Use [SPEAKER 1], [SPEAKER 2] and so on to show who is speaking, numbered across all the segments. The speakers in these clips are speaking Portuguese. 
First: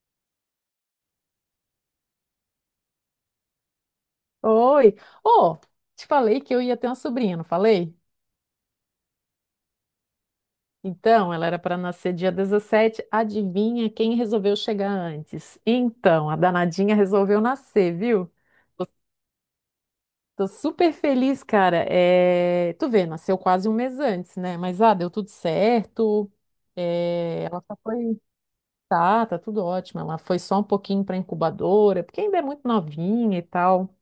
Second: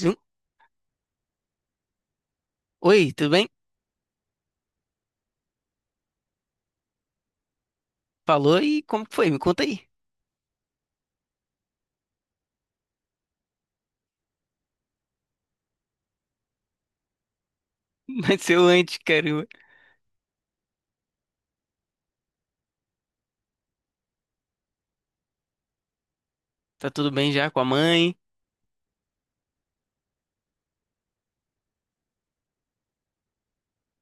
[SPEAKER 1] Zoom. Oi, tudo bem?
[SPEAKER 2] Oi! Ô, te falei que eu ia ter uma sobrinha, não falei?
[SPEAKER 1] Falou e como que foi? Me conta aí.
[SPEAKER 2] Então, ela era para nascer dia 17. Adivinha quem resolveu chegar antes? Então, a danadinha resolveu nascer, viu?
[SPEAKER 1] Mas eu
[SPEAKER 2] Tô,
[SPEAKER 1] antes, caramba.
[SPEAKER 2] tô super feliz, cara. Tu vê, nasceu quase um mês antes, né? Mas deu tudo certo.
[SPEAKER 1] Tá tudo bem já com
[SPEAKER 2] Ela
[SPEAKER 1] a
[SPEAKER 2] só
[SPEAKER 1] mãe?
[SPEAKER 2] foi. Tá tudo ótimo. Ela foi só um pouquinho para incubadora, porque ainda é muito novinha e tal.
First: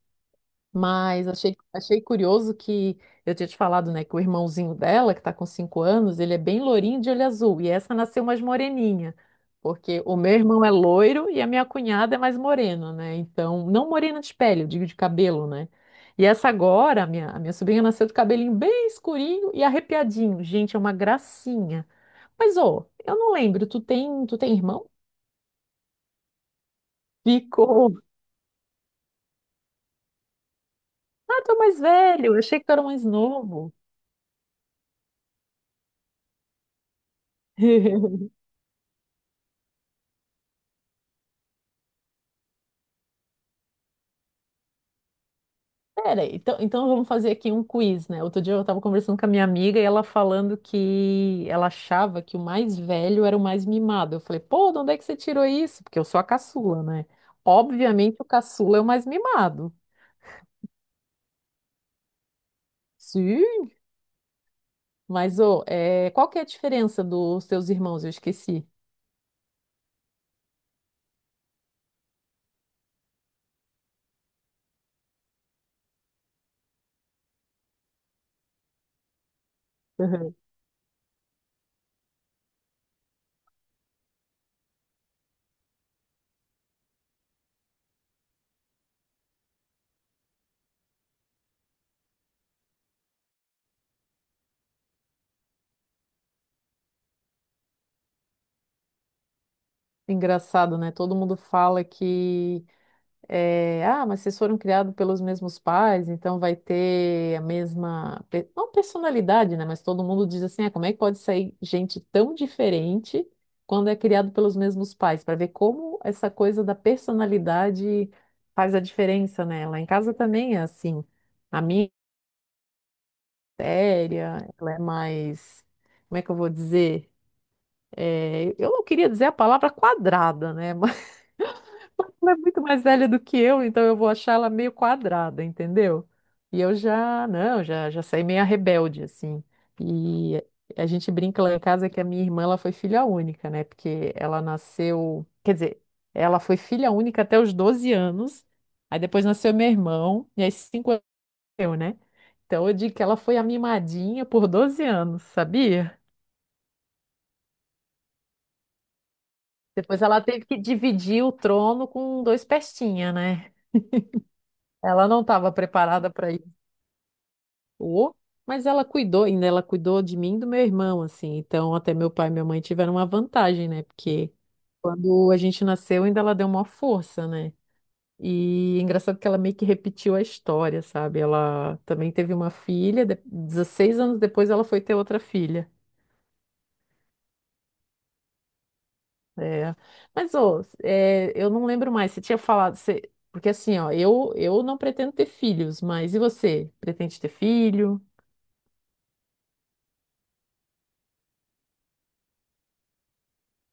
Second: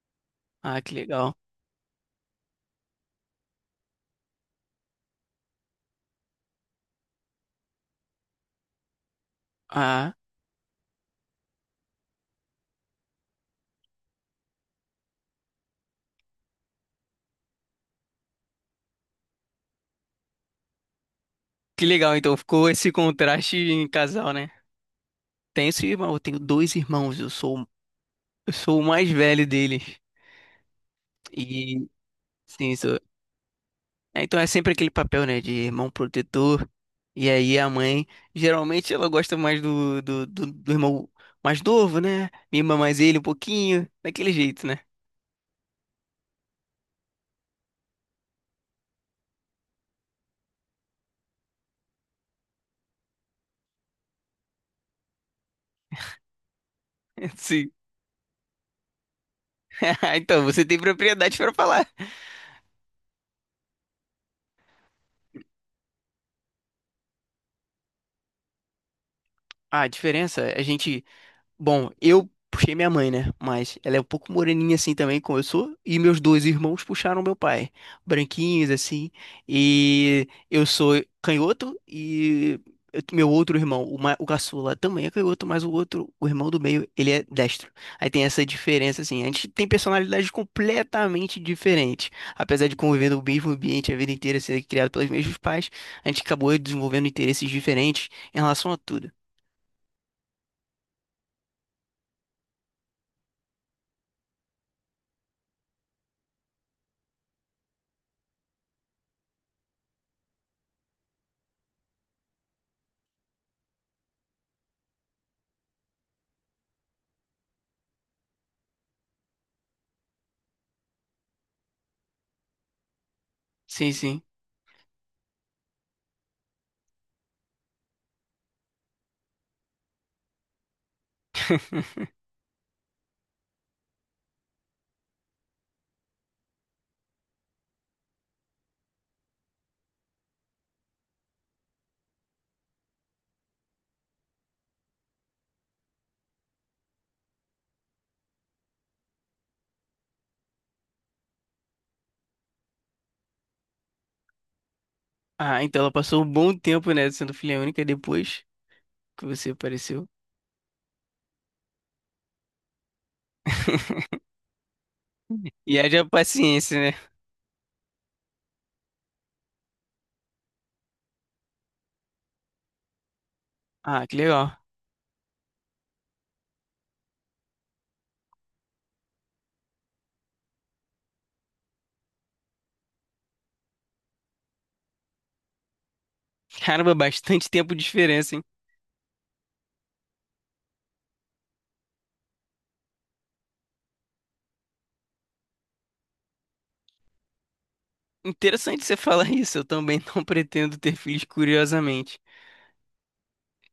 [SPEAKER 1] Ah, que
[SPEAKER 2] Mas
[SPEAKER 1] legal.
[SPEAKER 2] achei curioso que eu tinha te falado, né, que o irmãozinho dela, que tá com cinco anos, ele é bem lourinho de olho azul, e essa nasceu mais moreninha, porque
[SPEAKER 1] Ah,
[SPEAKER 2] o meu irmão é loiro e a minha cunhada é mais morena, né? Então, não morena de pele, eu digo de cabelo, né? E essa agora, a minha sobrinha nasceu de cabelinho bem escurinho e arrepiadinho. Gente, é uma
[SPEAKER 1] que
[SPEAKER 2] gracinha.
[SPEAKER 1] legal. Então
[SPEAKER 2] Mas,
[SPEAKER 1] ficou
[SPEAKER 2] ô,
[SPEAKER 1] esse
[SPEAKER 2] eu não
[SPEAKER 1] contraste
[SPEAKER 2] lembro, tu
[SPEAKER 1] em
[SPEAKER 2] tem,
[SPEAKER 1] casal,
[SPEAKER 2] tu
[SPEAKER 1] né?
[SPEAKER 2] tem irmão?
[SPEAKER 1] Tenho esse irmão, eu tenho dois irmãos. Eu sou,
[SPEAKER 2] Ficou.
[SPEAKER 1] eu sou o mais velho deles.
[SPEAKER 2] Ah, tu é mais
[SPEAKER 1] E
[SPEAKER 2] velho, eu achei que tu
[SPEAKER 1] sim,
[SPEAKER 2] era
[SPEAKER 1] sou.
[SPEAKER 2] mais novo.
[SPEAKER 1] É, então é sempre aquele papel, né, de irmão protetor. E aí a mãe, geralmente ela gosta mais do irmão mais novo, né? Mima mais ele um pouquinho, daquele jeito, né?
[SPEAKER 2] Pera, então vamos fazer aqui um quiz, né? Outro dia eu tava conversando com a minha amiga e ela falando que ela achava que o mais velho era o mais mimado. Eu falei, pô, de onde é que você tirou isso? Porque eu sou a caçula, né?
[SPEAKER 1] Sim.
[SPEAKER 2] Obviamente o caçula é o mais mimado.
[SPEAKER 1] Então, você tem propriedade para falar.
[SPEAKER 2] Sim. Mas, ô, qual que é a diferença dos teus irmãos? Eu esqueci.
[SPEAKER 1] A diferença, a gente Bom, eu puxei minha mãe, né? Mas ela é um pouco moreninha assim também, como eu sou. E meus dois irmãos puxaram meu pai. Branquinhos, assim. E
[SPEAKER 2] Uhum.
[SPEAKER 1] eu sou canhoto e meu outro irmão, o caçula, também é canhoto, mas o outro, o irmão do meio, ele é destro. Aí tem essa diferença, assim. A gente tem personalidades completamente diferentes. Apesar de conviver no mesmo ambiente a vida inteira, ser criado pelos mesmos pais, a gente acabou desenvolvendo interesses diferentes em relação a tudo.
[SPEAKER 2] Engraçado, né? Todo mundo fala que mas vocês foram criados pelos mesmos pais, então vai ter a mesma, não personalidade, né? Mas todo mundo diz assim, ah, como é que pode sair gente tão diferente quando é criado pelos mesmos pais? Para ver como essa coisa da personalidade faz a diferença, né? Lá em casa também é assim. A minha é
[SPEAKER 1] Sim, sim.
[SPEAKER 2] séria, ela é mais, como é que eu vou dizer? Eu não queria dizer a palavra quadrada, né? Ela é muito mais velha do que eu, então eu vou achar ela meio quadrada, entendeu? E eu já, não, já saí meio rebelde, assim. E a gente brinca lá em casa que a minha irmã, ela foi filha única, né? Porque ela nasceu, quer dizer, ela foi filha única até os 12 anos, aí depois nasceu meu irmão, e aí cinco anos eu, né? Então eu digo que ela foi a mimadinha por 12 anos,
[SPEAKER 1] Ah, então ela
[SPEAKER 2] sabia?
[SPEAKER 1] passou um bom tempo, né, sendo filha única depois que você
[SPEAKER 2] Depois
[SPEAKER 1] apareceu.
[SPEAKER 2] ela teve que dividir o trono com dois pestinha, né? Ela não estava
[SPEAKER 1] E haja
[SPEAKER 2] preparada para.
[SPEAKER 1] paciência, né?
[SPEAKER 2] Ô, mas ela cuidou, ainda ela cuidou de mim e do meu irmão, assim. Então, até meu pai e minha mãe tiveram uma vantagem, né?
[SPEAKER 1] Ah, que
[SPEAKER 2] Porque
[SPEAKER 1] legal.
[SPEAKER 2] quando a gente nasceu, ainda ela deu uma força, né? E engraçado que ela meio que repetiu a história, sabe? Ela também teve uma filha, 16 anos depois ela foi ter outra filha.
[SPEAKER 1] Caramba, bastante tempo de diferença, hein?
[SPEAKER 2] É. Mas, ô, eu não lembro mais, você tinha falado, você... porque assim, ó, eu não pretendo ter filhos, mas e você? Pretende ter filho?
[SPEAKER 1] Interessante você falar isso. Eu também não pretendo ter filhos, curiosamente.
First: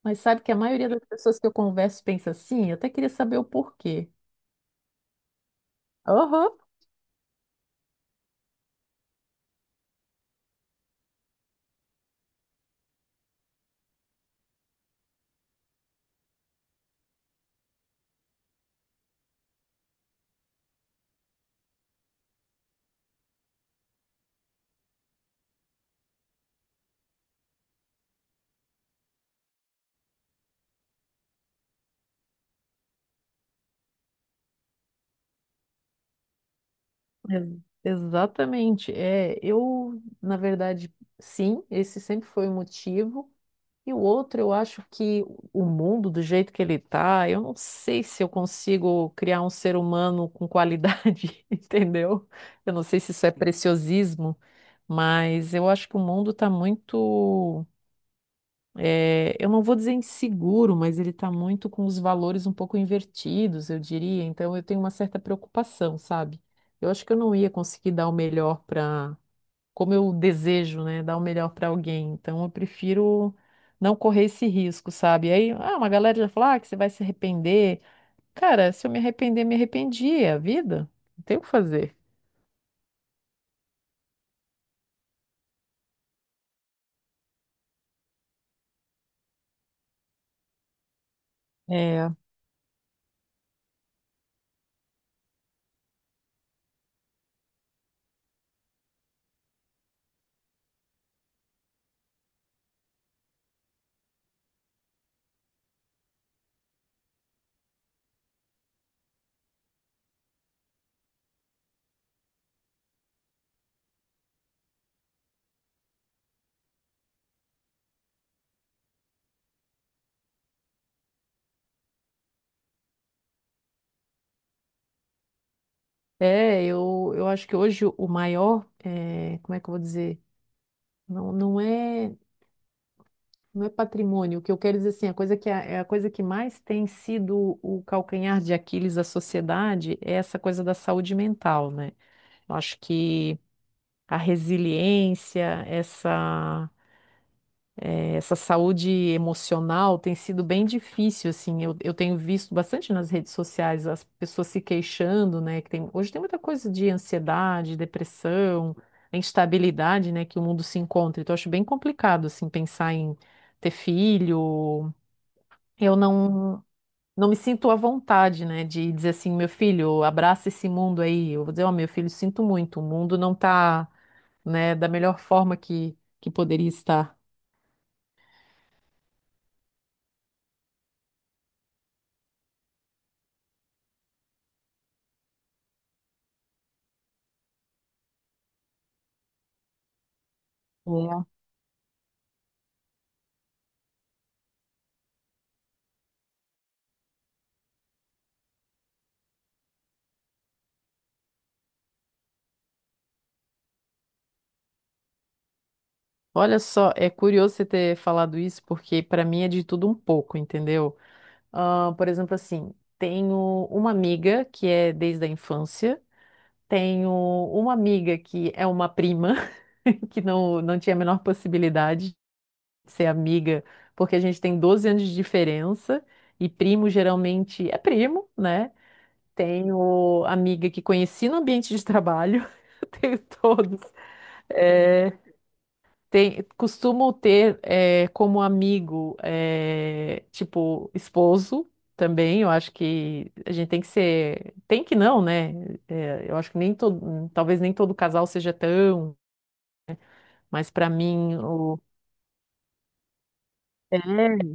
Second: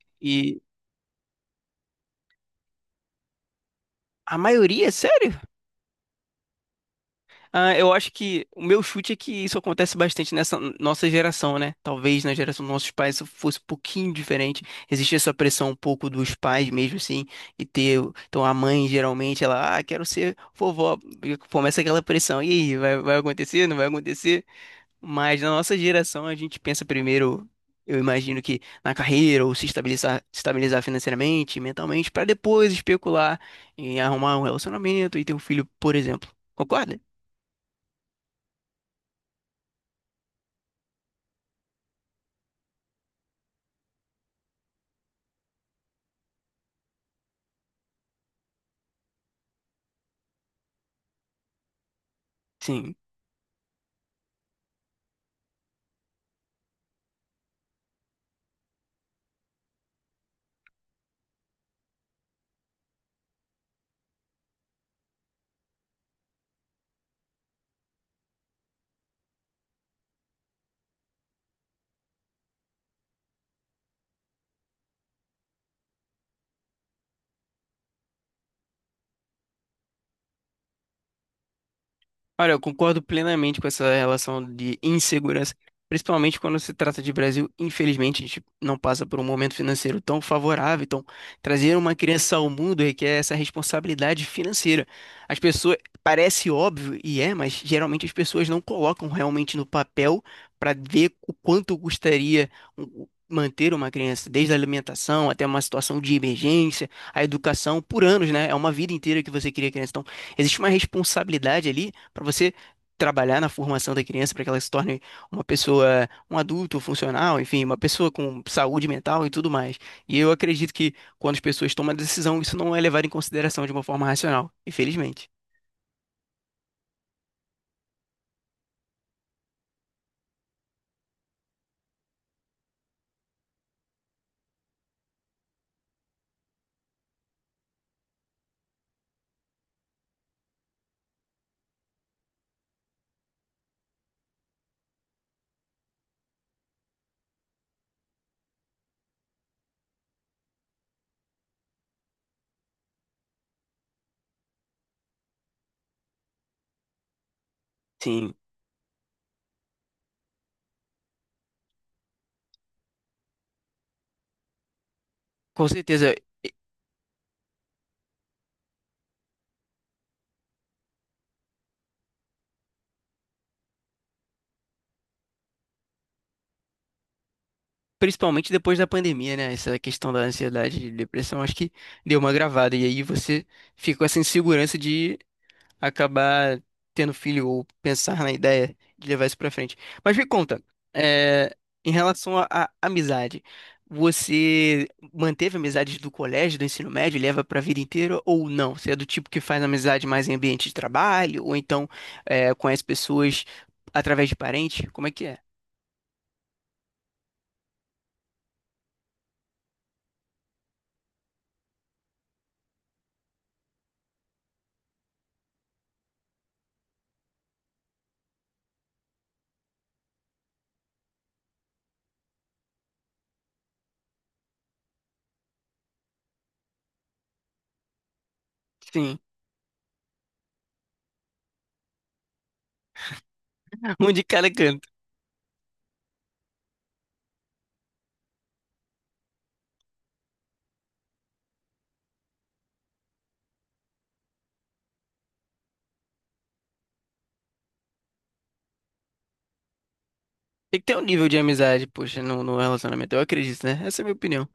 [SPEAKER 2] Mas sabe que a
[SPEAKER 1] E
[SPEAKER 2] maioria das pessoas que eu converso pensa assim? Eu até queria saber o porquê.
[SPEAKER 1] a maioria, sério?
[SPEAKER 2] Aham.
[SPEAKER 1] Ah, eu acho que o meu chute é que isso acontece bastante nessa nossa geração, né? Talvez na geração dos nossos pais isso fosse um pouquinho diferente. Existe essa pressão um pouco dos pais mesmo, assim, e ter. Então a mãe geralmente ela, ah, quero ser vovó. E começa aquela pressão. E aí, vai acontecer? Não vai acontecer? Mas na nossa geração a gente pensa primeiro, eu imagino que na carreira, ou se estabilizar financeiramente, mentalmente, para depois especular em arrumar um relacionamento e ter um filho, por exemplo. Concorda?
[SPEAKER 2] Exatamente. Eu, na verdade, sim, esse sempre foi o motivo. E o outro, eu acho que o mundo, do jeito que ele está, eu não sei se eu consigo criar um ser humano com qualidade, entendeu? Eu não
[SPEAKER 1] Sim.
[SPEAKER 2] sei se isso é preciosismo, mas eu acho que o mundo está muito. Eu não vou dizer inseguro, mas ele está muito com os valores um pouco invertidos, eu diria. Então eu tenho uma certa preocupação, sabe? Eu acho que eu não ia conseguir dar o melhor para, como eu desejo, né? Dar o melhor para alguém. Então eu prefiro não correr esse risco, sabe? Aí, ah, uma galera já fala, ah, que você vai se arrepender. Cara, se eu me arrepender, me arrependi, é a vida. Não tem o que fazer.
[SPEAKER 1] Olha, eu concordo plenamente com essa relação de insegurança, principalmente quando se trata de Brasil. Infelizmente, a gente não passa por um momento financeiro tão favorável. Então, trazer uma
[SPEAKER 2] É,
[SPEAKER 1] criança ao mundo requer essa responsabilidade financeira. As pessoas, parece óbvio e é, mas geralmente as pessoas não colocam realmente no papel para ver o quanto custaria manter uma criança, desde a alimentação até uma situação de emergência, a educação por anos, né? É uma vida inteira que você cria criança. Então, existe uma responsabilidade ali para você trabalhar na formação da criança para que ela se torne uma pessoa, um adulto funcional, enfim, uma pessoa com saúde mental e tudo mais. E eu acredito que quando as pessoas tomam a decisão, isso não é levado em consideração de uma forma racional, infelizmente.
[SPEAKER 2] eu acho que hoje o maior, como é que eu vou dizer? Não, não é. Não é patrimônio. O que eu quero dizer assim, a coisa que é a coisa que mais tem sido o calcanhar de Aquiles da sociedade é essa coisa da saúde mental, né? Eu acho que a resiliência, essa saúde emocional tem sido bem difícil, assim. Eu tenho visto bastante nas redes sociais as pessoas se queixando, né? Que tem, hoje tem muita coisa de ansiedade,
[SPEAKER 1] Sim,
[SPEAKER 2] depressão, a instabilidade, né? Que o mundo se encontra. Então, eu acho bem complicado, assim, pensar em ter filho,
[SPEAKER 1] com
[SPEAKER 2] eu
[SPEAKER 1] certeza.
[SPEAKER 2] não, não me sinto à vontade, né, de dizer assim, meu filho, abraça esse mundo aí. Eu vou dizer, ó, meu filho, sinto muito, o mundo não tá, né, da melhor forma que poderia estar.
[SPEAKER 1] Principalmente depois da pandemia, né? Essa questão da ansiedade e depressão, acho que deu uma gravada. E aí você fica com essa insegurança de acabar tendo filho ou pensar na ideia de levar isso pra frente. Mas me conta,
[SPEAKER 2] É.
[SPEAKER 1] é, em relação à amizade, você manteve amizades do colégio, do ensino médio, leva pra vida inteira ou não? Você é do tipo que faz amizade mais em ambiente de trabalho ou então conhece pessoas através de parente? Como é que é?
[SPEAKER 2] Olha só, é curioso você ter falado isso, porque para mim é de tudo um pouco, entendeu? Ah, por exemplo, assim, tenho uma amiga que é desde a infância, tenho uma amiga que é uma prima, que não, não tinha a menor possibilidade. Ser amiga, porque a gente tem 12 anos de diferença e primo geralmente é primo, né?
[SPEAKER 1] Sim,
[SPEAKER 2] Tenho amiga que conheci no ambiente de trabalho, eu tenho todos.
[SPEAKER 1] um de cada canto.
[SPEAKER 2] É, tem, costumo ter como amigo, tipo, esposo também. Eu acho que a gente tem que ser. Tem que não, né? Eu acho que nem todo. Talvez nem todo casal seja tão, mas
[SPEAKER 1] Tem que
[SPEAKER 2] para
[SPEAKER 1] ter um nível
[SPEAKER 2] mim,
[SPEAKER 1] de
[SPEAKER 2] o.
[SPEAKER 1] amizade, poxa, no relacionamento. Eu acredito, né? Essa é a minha opinião.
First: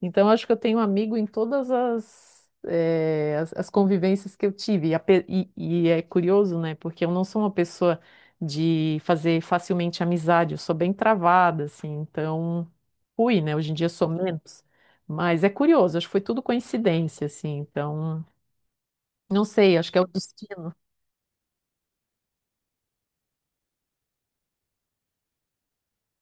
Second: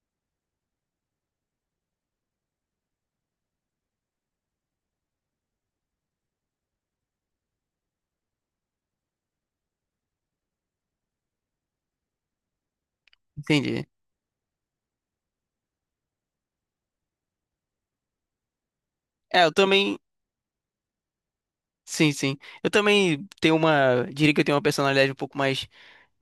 [SPEAKER 2] Então, acho que eu tenho amigo em todas as, as convivências que eu tive. E, e é curioso, né? Porque eu não sou uma pessoa de fazer facilmente amizade, eu sou bem travada, assim. Então, fui, né? Hoje em
[SPEAKER 1] Entendi.
[SPEAKER 2] dia sou menos. Mas é curioso, acho que foi tudo coincidência, assim. Então,
[SPEAKER 1] É,
[SPEAKER 2] não
[SPEAKER 1] eu
[SPEAKER 2] sei, acho
[SPEAKER 1] também.
[SPEAKER 2] que é o destino.
[SPEAKER 1] Sim, sim. Eu também tenho uma. Diria que eu tenho uma personalidade um pouco mais.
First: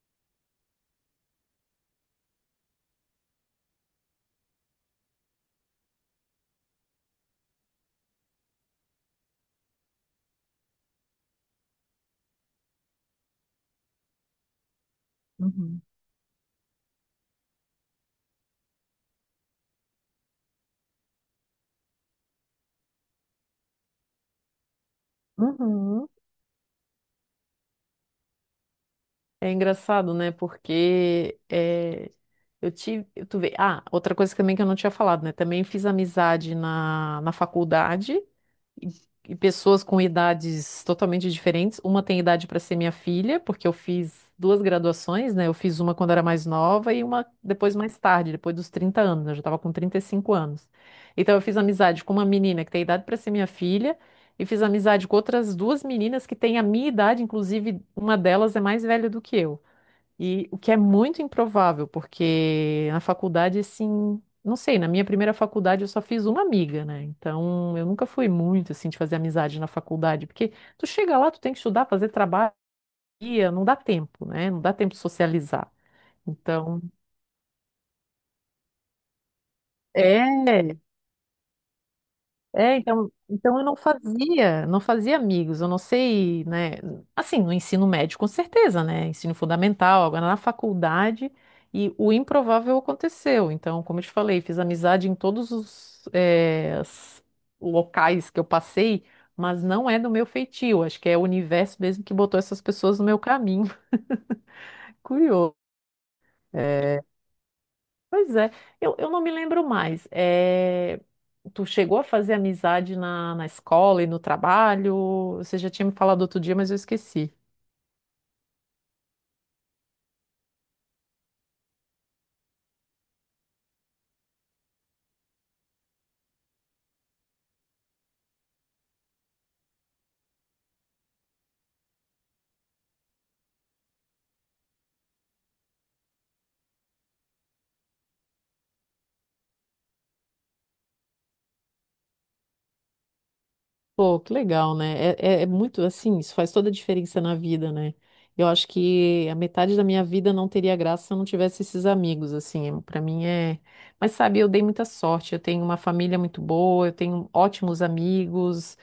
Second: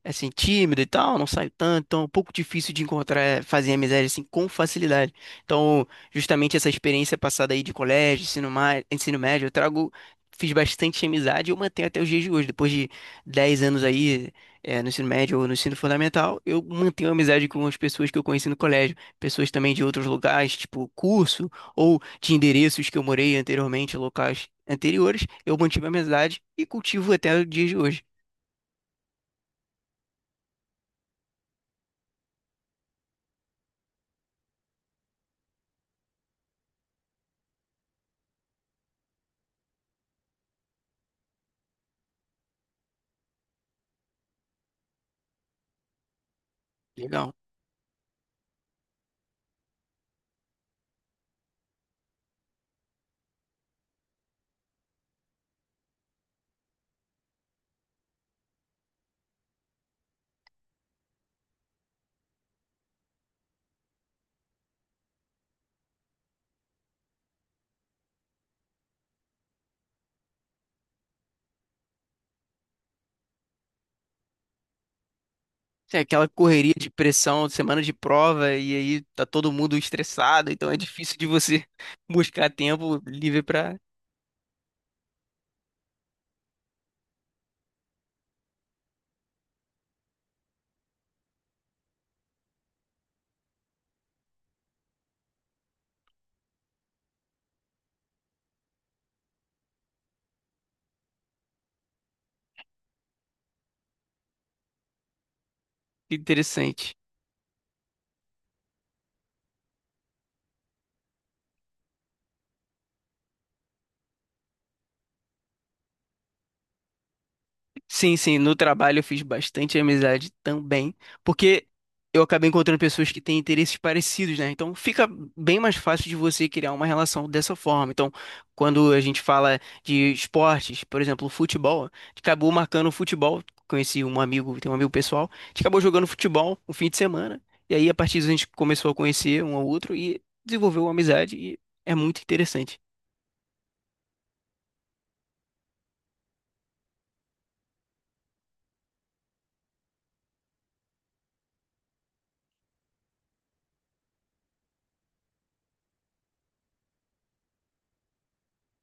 [SPEAKER 1] É assim, tímido e tal, não saio tanto, então é um pouco difícil de encontrar, fazer amizade assim com facilidade. Então, justamente essa experiência passada aí de colégio, ensino, ensino médio, eu trago, fiz bastante amizade e eu mantenho até os dias de hoje. Depois de 10 anos aí, no ensino médio ou no ensino
[SPEAKER 2] Uhum.
[SPEAKER 1] fundamental, eu mantenho amizade com as pessoas que eu conheci no colégio, pessoas também de outros lugares, tipo curso, ou de endereços que eu morei anteriormente, locais anteriores, eu mantive a
[SPEAKER 2] Uhum.
[SPEAKER 1] amizade e cultivo até os dias de hoje.
[SPEAKER 2] É engraçado, né? Porque eu tive. Tu vê, ah, outra coisa também que eu não tinha falado, né? Também fiz amizade na, na faculdade e, e pessoas com idades totalmente diferentes. Uma tem idade para ser minha filha, porque eu fiz duas graduações, né? Eu fiz uma quando era mais nova e uma
[SPEAKER 1] Legal.
[SPEAKER 2] depois mais tarde, depois dos 30 anos. Eu já estava com 35 anos. Então eu fiz amizade com uma menina que tem idade para ser minha filha. E fiz amizade com outras duas meninas que têm a minha idade, inclusive uma delas é mais velha do que eu. E o que é muito improvável, porque na faculdade, assim, não sei, na minha primeira faculdade eu só fiz uma amiga, né? Então eu nunca fui muito, assim, de fazer amizade na faculdade, porque tu chega lá, tu tem que estudar, fazer trabalho, e não dá tempo, né? Não dá tempo de socializar.
[SPEAKER 1] É aquela correria
[SPEAKER 2] Então,
[SPEAKER 1] de pressão, semana de prova, e aí tá todo mundo estressado, então é
[SPEAKER 2] é.
[SPEAKER 1] difícil de você buscar
[SPEAKER 2] É,
[SPEAKER 1] tempo
[SPEAKER 2] então,
[SPEAKER 1] livre
[SPEAKER 2] então eu não
[SPEAKER 1] pra
[SPEAKER 2] fazia, não fazia amigos, eu não sei, né? Assim, no ensino médio, com certeza, né? Ensino fundamental, agora na faculdade, e o improvável aconteceu. Então, como eu te falei, fiz amizade em todos os, locais que eu passei, mas não é do meu feitio, acho que é o universo mesmo que botou essas pessoas no meu caminho. Curioso.
[SPEAKER 1] Interessante.
[SPEAKER 2] Pois é, eu não me lembro mais. Tu chegou a fazer amizade na, na escola e no trabalho? Você já tinha me falado outro dia, mas eu esqueci.
[SPEAKER 1] Sim, sim, no trabalho eu fiz bastante amizade também, porque eu acabei encontrando pessoas que têm interesses parecidos, né? Então fica bem mais fácil de você criar uma relação dessa forma. Então, quando a gente fala de esportes, por exemplo, futebol, a gente acabou marcando um futebol, conheci um amigo, tem um amigo pessoal, a gente acabou jogando futebol um fim de semana, e aí a partir disso a gente começou a conhecer um ao outro e desenvolveu uma amizade e é muito interessante.
[SPEAKER 2] Pô, que legal, né? É muito assim, isso faz toda a diferença na vida, né? Eu acho que a metade da minha vida não teria graça se eu não tivesse esses amigos, assim, pra mim é. Mas sabe, eu dei muita sorte, eu tenho uma família muito boa, eu tenho ótimos amigos,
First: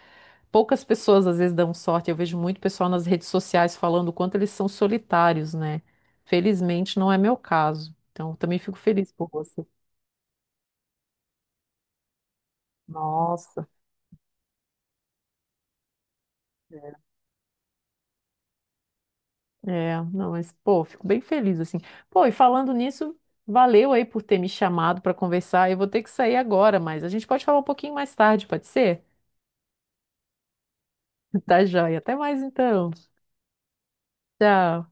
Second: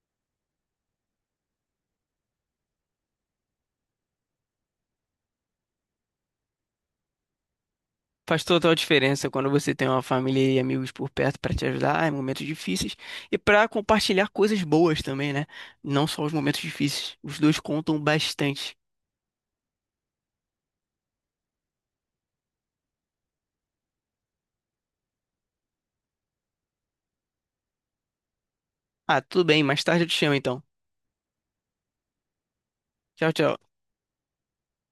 [SPEAKER 2] poucas pessoas às vezes dão sorte. Eu vejo muito pessoal nas redes sociais falando o quanto eles são solitários, né? Felizmente não é meu caso. Então, eu
[SPEAKER 1] Faz
[SPEAKER 2] também
[SPEAKER 1] total
[SPEAKER 2] fico feliz por
[SPEAKER 1] diferença quando
[SPEAKER 2] você.
[SPEAKER 1] você tem uma família e amigos por perto para te ajudar em momentos difíceis e para
[SPEAKER 2] Nossa.
[SPEAKER 1] compartilhar coisas boas também, né? Não só os momentos difíceis. Os dois contam bastante.
[SPEAKER 2] Não, mas pô, fico bem feliz assim. Pô, e falando nisso, valeu aí por ter me chamado para conversar. Eu vou ter que sair agora, mas a gente pode falar um pouquinho mais tarde, pode ser?
[SPEAKER 1] Ah, tudo bem, mais tarde eu te chamo então.
[SPEAKER 2] Tá joia. Até mais então.
[SPEAKER 1] Tchau, tchau.
[SPEAKER 2] Tchau.